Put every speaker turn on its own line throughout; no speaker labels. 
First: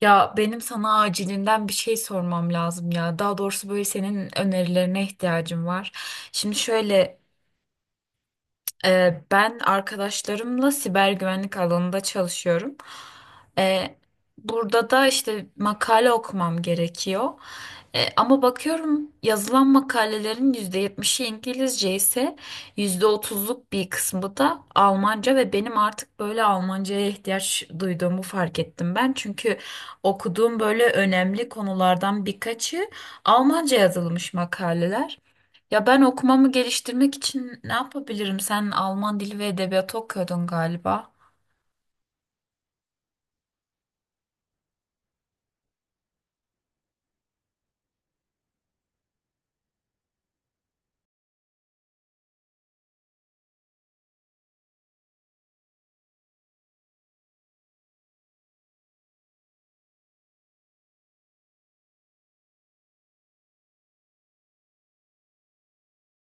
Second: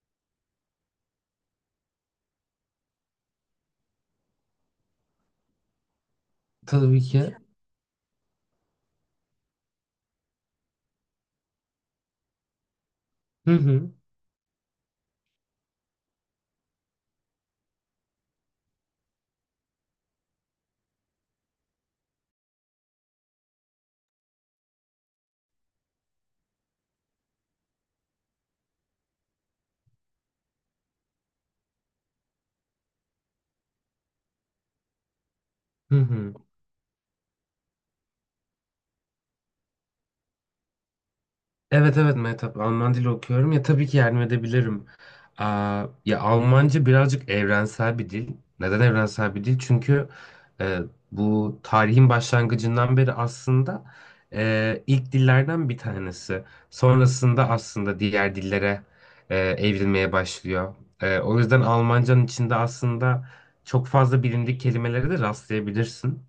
Ya benim sana acilinden bir şey sormam lazım ya. Daha doğrusu böyle senin önerilerine ihtiyacım var. Şimdi
Tabii
şöyle.
ki.
Ben arkadaşlarımla siber güvenlik alanında çalışıyorum.
Hı hı.
Ee, Burada da işte makale okumam gerekiyor. Ama bakıyorum yazılan makalelerin %70'i İngilizce ise %30'luk bir kısmı da Almanca ve benim artık böyle Almanca'ya ihtiyaç duyduğumu fark ettim ben. Çünkü okuduğum böyle önemli konulardan birkaçı Almanca yazılmış makaleler. Ya
Hı
ben
hı.
okumamı geliştirmek için ne yapabilirim? Sen Alman dili ve edebiyatı okuyordun galiba.
Evet evet Mehtap Alman dili okuyorum ya tabii ki yardım edebilirim. Aa, ya Almanca birazcık evrensel bir dil. Neden evrensel bir dil? Çünkü e, bu tarihin başlangıcından beri aslında ilk dillerden bir tanesi. Sonrasında aslında diğer dillere evrilmeye başlıyor. O yüzden Almanca'nın içinde aslında çok fazla bilindik kelimelere de rastlayabilirsin.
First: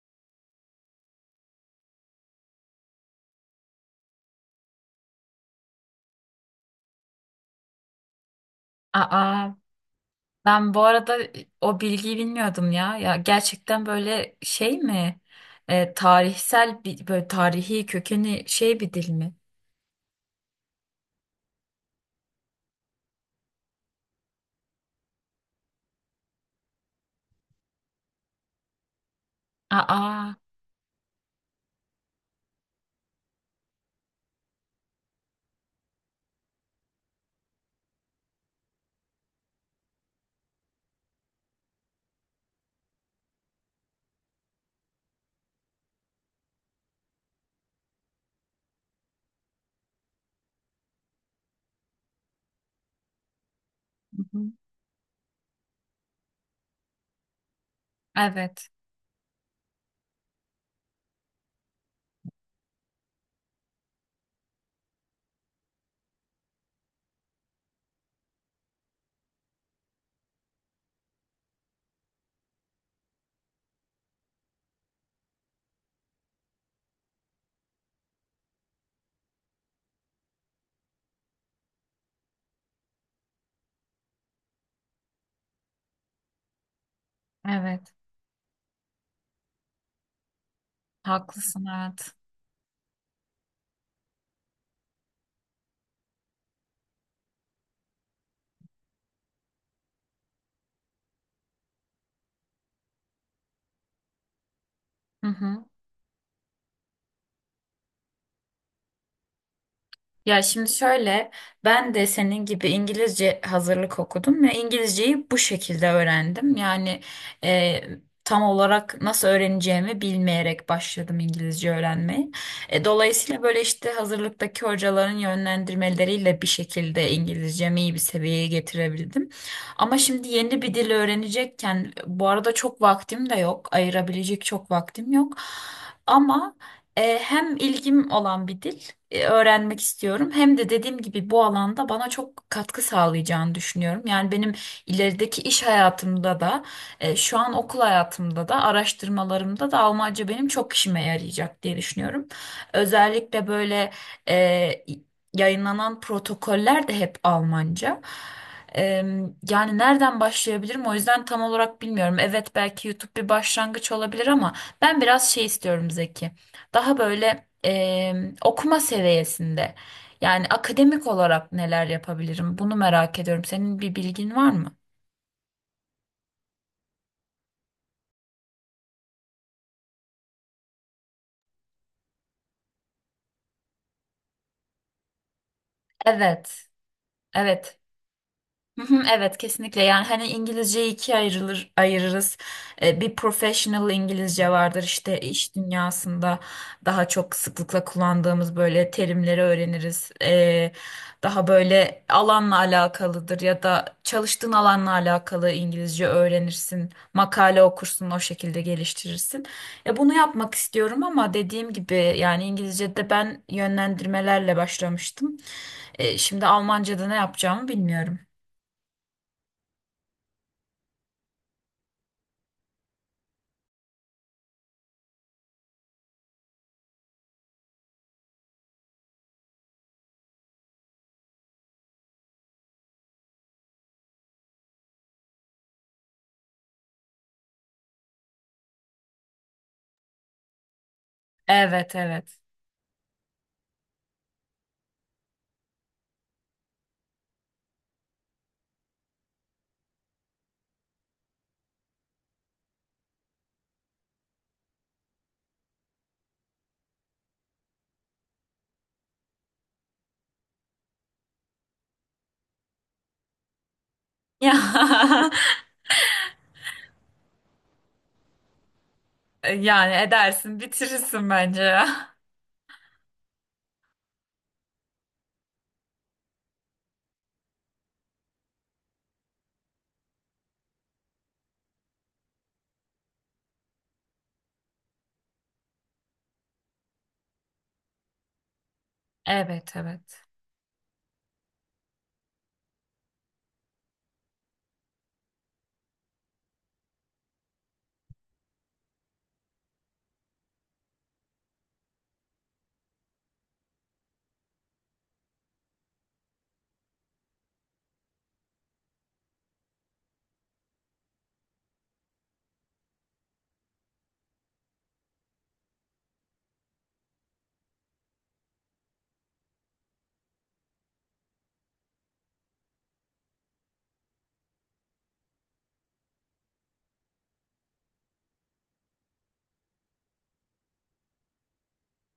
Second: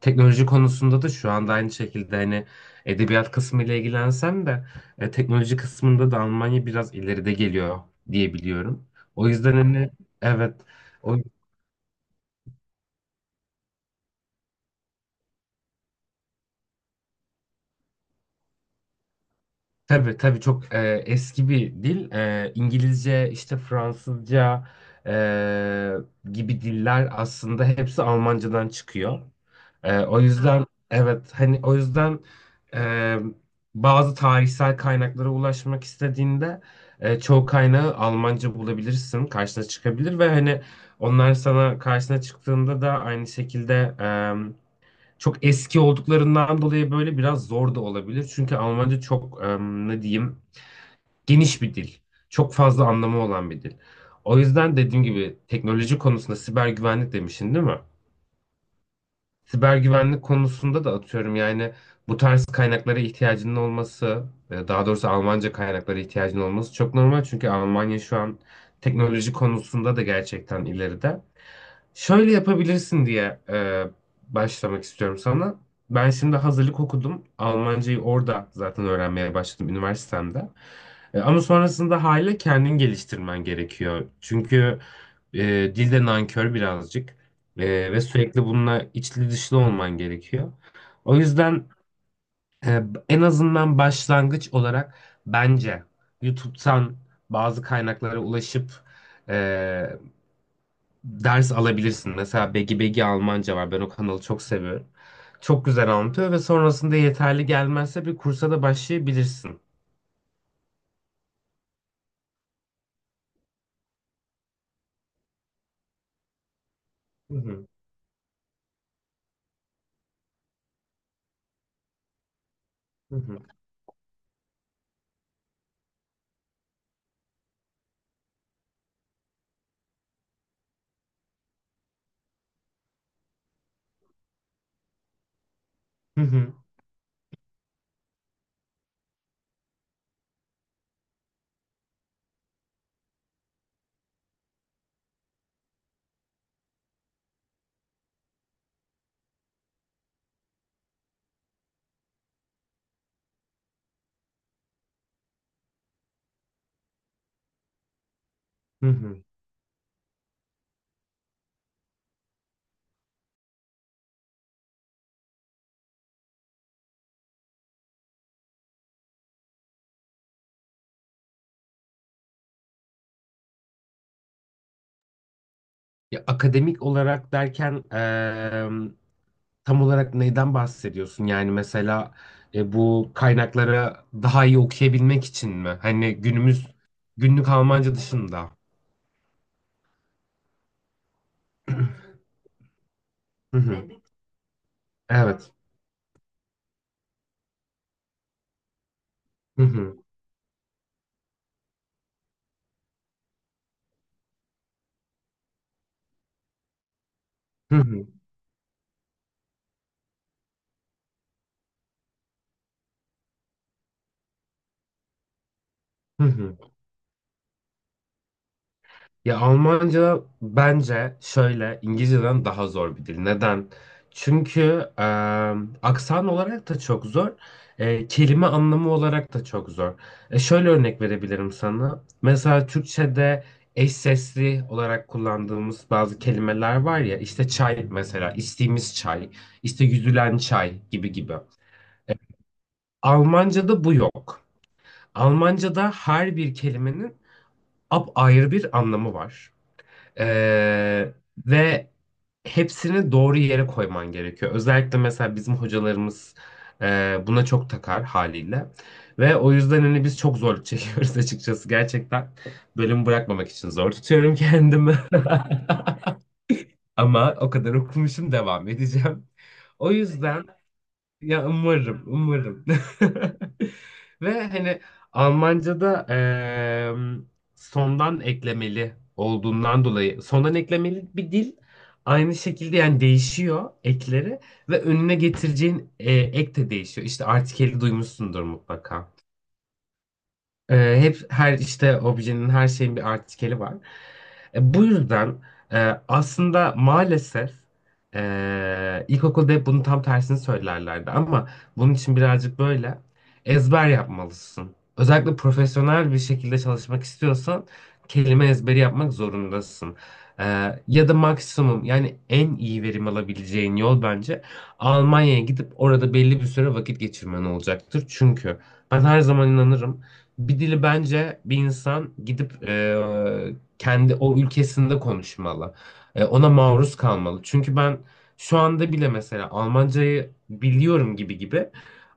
Teknoloji konusunda da şu anda aynı şekilde hani edebiyat kısmı ile ilgilensem de teknoloji kısmında da Almanya biraz ileride geliyor diye biliyorum. O
Aa,
yüzden hani evet
ben bu
o
arada o bilgiyi bilmiyordum ya. Ya gerçekten böyle şey mi? Tarihsel bir böyle tarihi kökeni şey bir dil mi?
tabii tabii çok eski bir dil. İngilizce işte Fransızca gibi diller aslında hepsi Almancadan çıkıyor. O
Aa,
yüzden evet hani o yüzden e, bazı tarihsel kaynaklara ulaşmak istediğinde çoğu kaynağı Almanca bulabilirsin, karşına çıkabilir ve hani onlar sana karşına çıktığında da aynı şekilde çok eski olduklarından dolayı böyle biraz zor da olabilir. Çünkü Almanca çok ne diyeyim geniş bir dil. Çok fazla anlamı olan bir dil.
hı
O
hı.
yüzden dediğim gibi teknoloji konusunda siber güvenlik demişsin değil mi?
Evet,
Siber güvenlik konusunda da atıyorum yani bu tarz kaynaklara ihtiyacının olması, daha doğrusu Almanca kaynaklara ihtiyacının olması çok normal çünkü Almanya şu an teknoloji konusunda da gerçekten ileride. Şöyle yapabilirsin diye başlamak istiyorum sana. Ben şimdi hazırlık okudum. Almancayı orada zaten öğrenmeye başladım üniversitemde. Ama sonrasında hala kendin geliştirmen gerekiyor. Çünkü e, dil nankör birazcık.
evet.
Ve sürekli bununla içli dışlı olman gerekiyor. O yüzden
Haklısın, evet.
e, en azından başlangıç olarak bence YouTube'dan bazı kaynaklara ulaşıp e, ders alabilirsin. Mesela Begi Begi Almanca var. Ben o kanalı çok seviyorum.
Hı hı.
Çok güzel anlatıyor ve sonrasında yeterli gelmezse bir kursa da başlayabilirsin.
Ya şimdi şöyle, ben de senin gibi İngilizce hazırlık okudum ve İngilizceyi bu şekilde öğrendim. Yani
Hı hı,
e, tam olarak nasıl öğreneceğimi bilmeyerek başladım İngilizce öğrenmeye.
hı hı,
Dolayısıyla böyle işte hazırlıktaki hocaların yönlendirmeleriyle bir şekilde İngilizcemi iyi bir seviyeye getirebildim. Ama şimdi yeni bir dil öğrenecekken bu arada çok vaktim de yok, ayırabilecek çok vaktim yok.
hı hı,
Ama hem ilgim olan bir dil öğrenmek istiyorum hem de dediğim gibi bu alanda bana çok katkı sağlayacağını düşünüyorum. Yani benim ilerideki iş hayatımda da şu an okul hayatımda da araştırmalarımda da Almanca benim çok işime yarayacak diye düşünüyorum. Özellikle böyle e, yayınlanan protokoller de hep Almanca. E,
hı hı.
Yani nereden başlayabilirim o yüzden tam olarak bilmiyorum. Evet belki YouTube bir başlangıç olabilir ama ben biraz şey istiyorum Zeki, daha böyle okuma seviyesinde. Yani akademik olarak neler yapabilirim? Bunu merak ediyorum. Senin bir bilgin var mı?
Ya, akademik olarak derken tam olarak neyden bahsediyorsun? Yani mesela bu kaynakları daha iyi okuyabilmek için mi? Hani günümüz
Evet,
günlük
evet.
Almanca dışında.
Hı hı, evet, kesinlikle yani hani İngilizceyi ikiye ayırırız. Bir
Hı hı.
professional İngilizce vardır işte
Evet.
iş dünyasında daha çok sıklıkla kullandığımız böyle terimleri
Hı hı.
öğreniriz. Daha böyle alanla alakalıdır ya da çalıştığın alanla alakalı İngilizce öğrenirsin. Makale
Hı hı.
okursun o şekilde geliştirirsin. Ya bunu yapmak istiyorum ama dediğim gibi yani İngilizce'de ben yönlendirmelerle başlamıştım.
Hı
Şimdi
hı.
Almanca'da ne yapacağımı bilmiyorum.
Ya Almanca bence şöyle İngilizceden daha zor bir dil. Neden? Çünkü e, aksan olarak da çok zor, kelime anlamı olarak da çok zor. Şöyle örnek verebilirim sana. Mesela Türkçe'de eş sesli olarak kullandığımız bazı kelimeler var ya, işte çay mesela, içtiğimiz çay, işte yüzülen çay gibi gibi.
Evet, evet.
Almanca'da bu yok. Almanca'da her bir kelimenin apayrı bir anlamı var. Ee, Ve hepsini doğru yere koyman gerekiyor. Özellikle mesela bizim hocalarımız buna çok takar haliyle. Ve o yüzden hani biz çok zorluk çekiyoruz açıkçası. Gerçekten bölüm bırakmamak için zor tutuyorum
Ya
kendimi. Ama o kadar okumuşum devam edeceğim. O
yani
yüzden
edersin bitirirsin
ya
bence
umarım,
ya.
umarım. Ve hani Almanca'da sondan eklemeli olduğundan dolayı sondan eklemeli bir dil aynı şekilde yani değişiyor ekleri ve önüne getireceğin ek de değişiyor. İşte artikeli duymuşsundur mutlaka.
Evet, evet.
Hep her işte objenin, her şeyin bir artikeli var. Bu yüzden aslında maalesef ilkokulda hep bunun tam tersini söylerlerdi ama bunun için birazcık böyle ezber yapmalısın. Özellikle profesyonel bir şekilde çalışmak istiyorsan kelime ezberi yapmak zorundasın. E, Ya da maksimum yani en iyi verim alabileceğin yol bence Almanya'ya gidip orada belli bir süre vakit geçirmen olacaktır. Çünkü ben her zaman inanırım. Bir dili bence bir insan gidip kendi o ülkesinde konuşmalı. Ona maruz kalmalı. Çünkü ben şu anda bile mesela Almancayı biliyorum gibi gibi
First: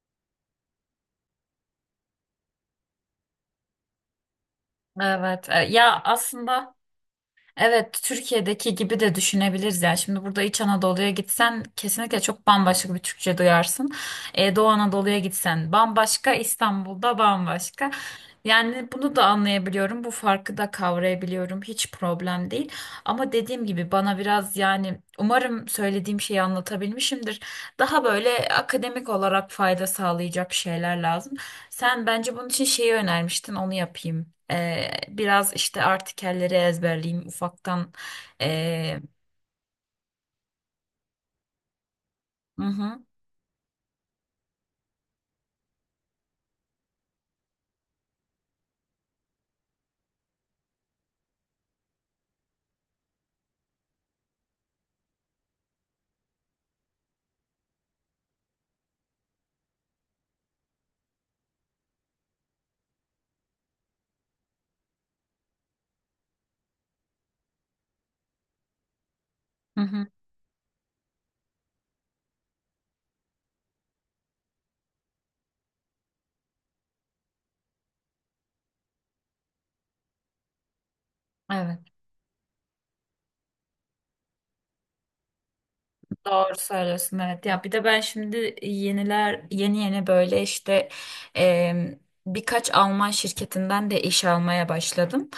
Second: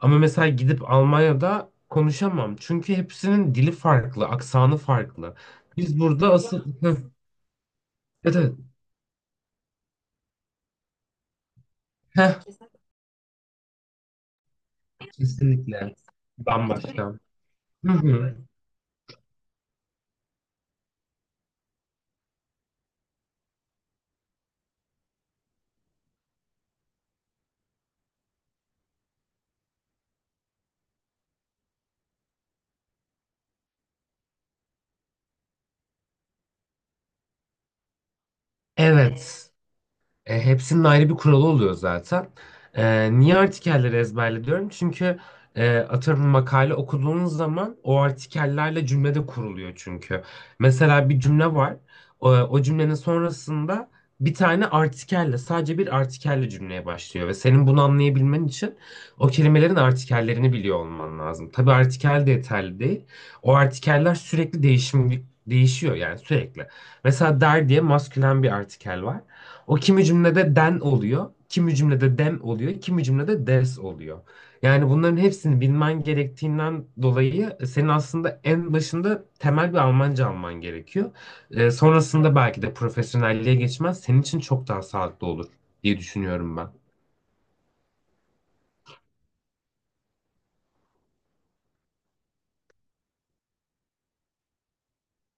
ama mesela gidip Almanya'da konuşamam. Çünkü hepsinin dili farklı, aksanı farklı.
Evet. Ya
Biz burada asıl...
aslında,
Heh,
evet,
evet, evet.
Türkiye'deki gibi de düşünebiliriz yani. Şimdi burada İç Anadolu'ya gitsen kesinlikle
Heh,
çok bambaşka bir Türkçe duyarsın. Doğu Anadolu'ya gitsen
kesinlikle.
bambaşka, İstanbul'da
Bambaşka.
bambaşka.
Hı hı.
Yani bunu da anlayabiliyorum, bu farkı da kavrayabiliyorum. Hiç problem değil. Ama dediğim gibi bana biraz yani umarım söylediğim şeyi anlatabilmişimdir. Daha böyle akademik olarak fayda sağlayacak şeyler lazım. Sen bence bunun için şeyi önermiştin, onu yapayım. Biraz işte artikelleri ezberleyeyim ufaktan. Ee,
Evet. Hepsinin ayrı bir kuralı oluyor zaten.
hı hı,
Niye artikelleri ezberle diyorum? Çünkü atıyorum makale okuduğunuz zaman o artikellerle cümle de kuruluyor çünkü. Mesela bir cümle var. O cümlenin sonrasında bir tane artikelle, sadece bir artikelle cümleye başlıyor. Ve senin bunu anlayabilmen için o kelimelerin artikellerini biliyor olman lazım. Tabii artikel de yeterli değil. O artikeller sürekli değişiyor yani sürekli. Mesela der diye maskülen bir artikel var. O
hı
kimi
hı.
cümlede den oluyor, kimi cümlede dem oluyor, kimi cümlede des oluyor. Yani bunların hepsini bilmen gerektiğinden dolayı senin aslında en başında temel bir Almanca alman gerekiyor.
Evet,
Sonrasında belki de profesyonelliğe geçmez senin için çok daha sağlıklı olur diye
doğru
düşünüyorum ben.
söylüyorsun. Evet, ya bir de ben şimdi yeni yeni böyle işte em, birkaç Alman şirketinden de iş almaya başladım.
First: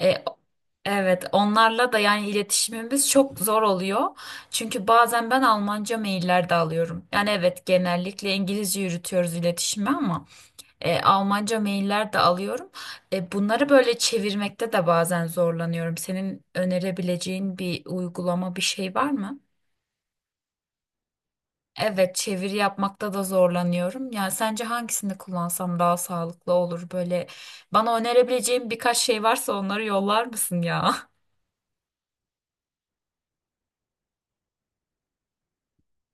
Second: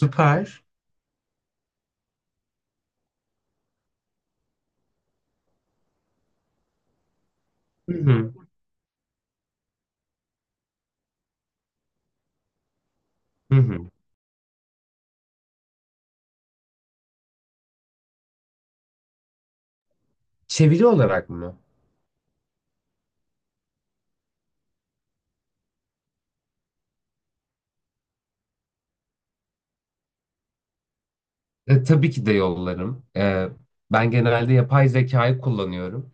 E, evet, onlarla da yani iletişimimiz çok zor oluyor. Çünkü bazen ben Almanca mailler de alıyorum. Yani evet,
Hı
genellikle
hı.
İngilizce yürütüyoruz iletişimi ama. Almanca mailler de alıyorum.
Hı
Bunları
hı.
böyle çevirmekte de bazen zorlanıyorum. Senin önerebileceğin bir uygulama, bir şey var mı?
Çeviri olarak mı?
Evet, çeviri yapmakta da zorlanıyorum. Yani sence hangisini kullansam daha sağlıklı olur? Böyle bana önerebileceğin birkaç şey varsa onları yollar mısın ya?
Tabii ki de yollarım. Ben genelde yapay zekayı kullanıyorum.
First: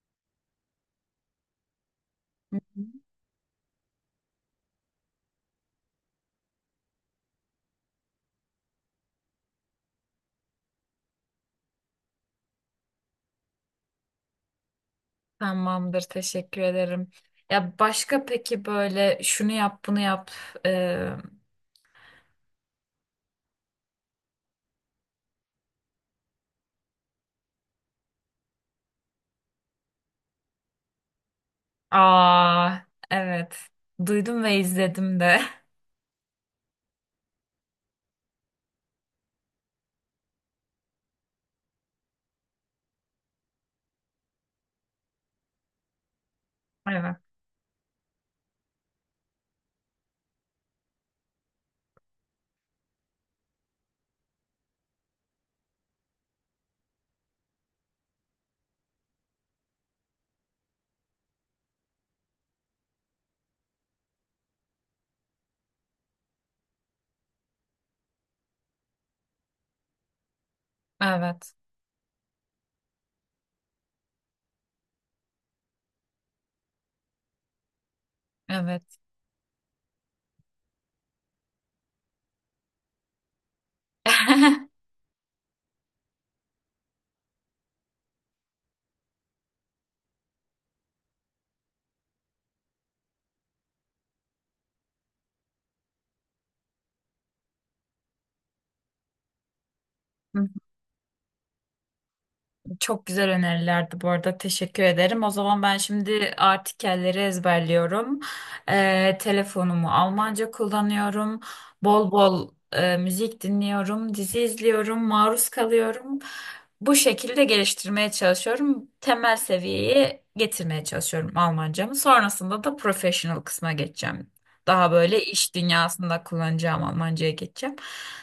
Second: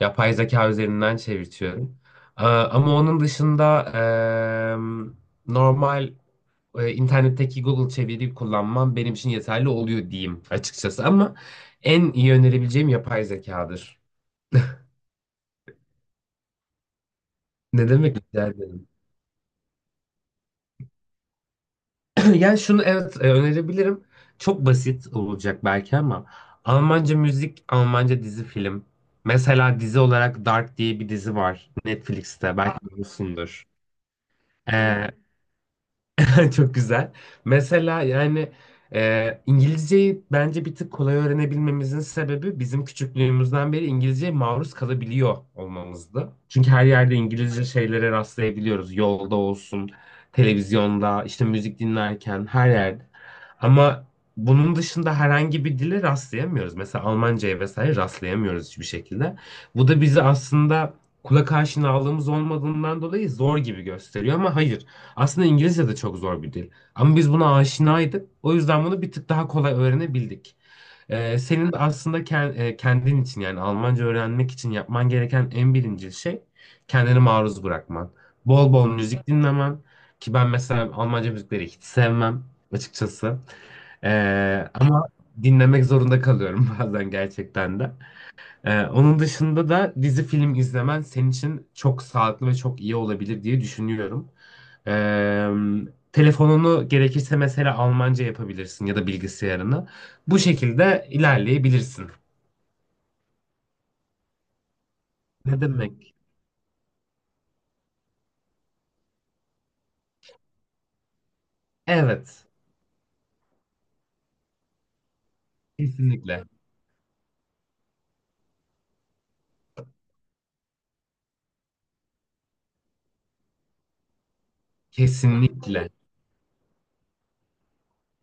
Yapay zeka üzerinden çevirtiyorum.
Hı hı.
Ama onun dışında normal internetteki Google çeviriyi kullanmam benim için yeterli oluyor diyeyim açıkçası. Ama en iyi önerebileceğim yapay zekadır.
Tamamdır, teşekkür ederim. Ya
Ne demek,
başka
rica
peki
ederim.
böyle şunu yap, bunu yap. E,
Yani şunu evet önerebilirim. Çok basit olacak belki ama Almanca müzik, Almanca dizi film. Mesela dizi olarak Dark diye bir dizi var Netflix'te
Aa,
belki
evet.
biliyorsundur.
Duydum ve izledim de.
Çok güzel. Mesela yani İngilizceyi bence bir tık kolay öğrenebilmemizin sebebi bizim küçüklüğümüzden beri İngilizceye maruz kalabiliyor olmamızdı. Çünkü her yerde
Evet.
İngilizce şeylere rastlayabiliyoruz. Yolda olsun, televizyonda, işte müzik dinlerken her yerde. Ama bunun dışında herhangi bir dile rastlayamıyoruz. Mesela Almanca'ya vesaire rastlayamıyoruz hiçbir şekilde. Bu da bizi aslında kulak aşinalığımız olmadığından dolayı zor gibi gösteriyor ama hayır. Aslında İngilizce de çok zor bir dil. Ama biz buna aşinaydık. O yüzden bunu bir tık daha kolay öğrenebildik.
Evet.
Senin de aslında kendin için yani Almanca öğrenmek için yapman gereken en birinci şey kendini maruz bırakman. Bol bol
Evet.
müzik dinlemen. Ki ben mesela Almanca müzikleri hiç sevmem açıkçası. Ama dinlemek zorunda kalıyorum bazen gerçekten de. Onun dışında da dizi film izlemen senin için çok sağlıklı ve çok iyi olabilir diye düşünüyorum. Telefonunu gerekirse mesela Almanca yapabilirsin ya da bilgisayarını. Bu şekilde ilerleyebilirsin.
Çok güzel önerilerdi bu arada. Teşekkür ederim. O
Ne
zaman ben
demek?
şimdi artikelleri ezberliyorum. Telefonumu Almanca kullanıyorum. Bol
Evet,
bol müzik dinliyorum. Dizi izliyorum. Maruz kalıyorum.
kesinlikle.
Bu şekilde geliştirmeye çalışıyorum. Temel seviyeye getirmeye çalışıyorum Almancamı. Sonrasında da professional kısma geçeceğim. Daha böyle iş
Kesinlikle.
dünyasında kullanacağım Almancaya geçeceğim.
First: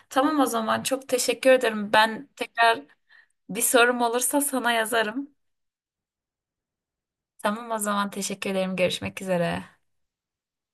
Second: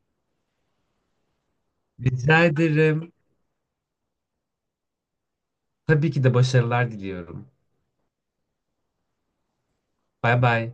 Tamam o zaman çok teşekkür ederim. Ben
Rica
tekrar
ederim.
bir sorum olursa sana yazarım.
Tabii ki de başarılar diliyorum.
Tamam o zaman teşekkür ederim. Görüşmek üzere.
Bay bay.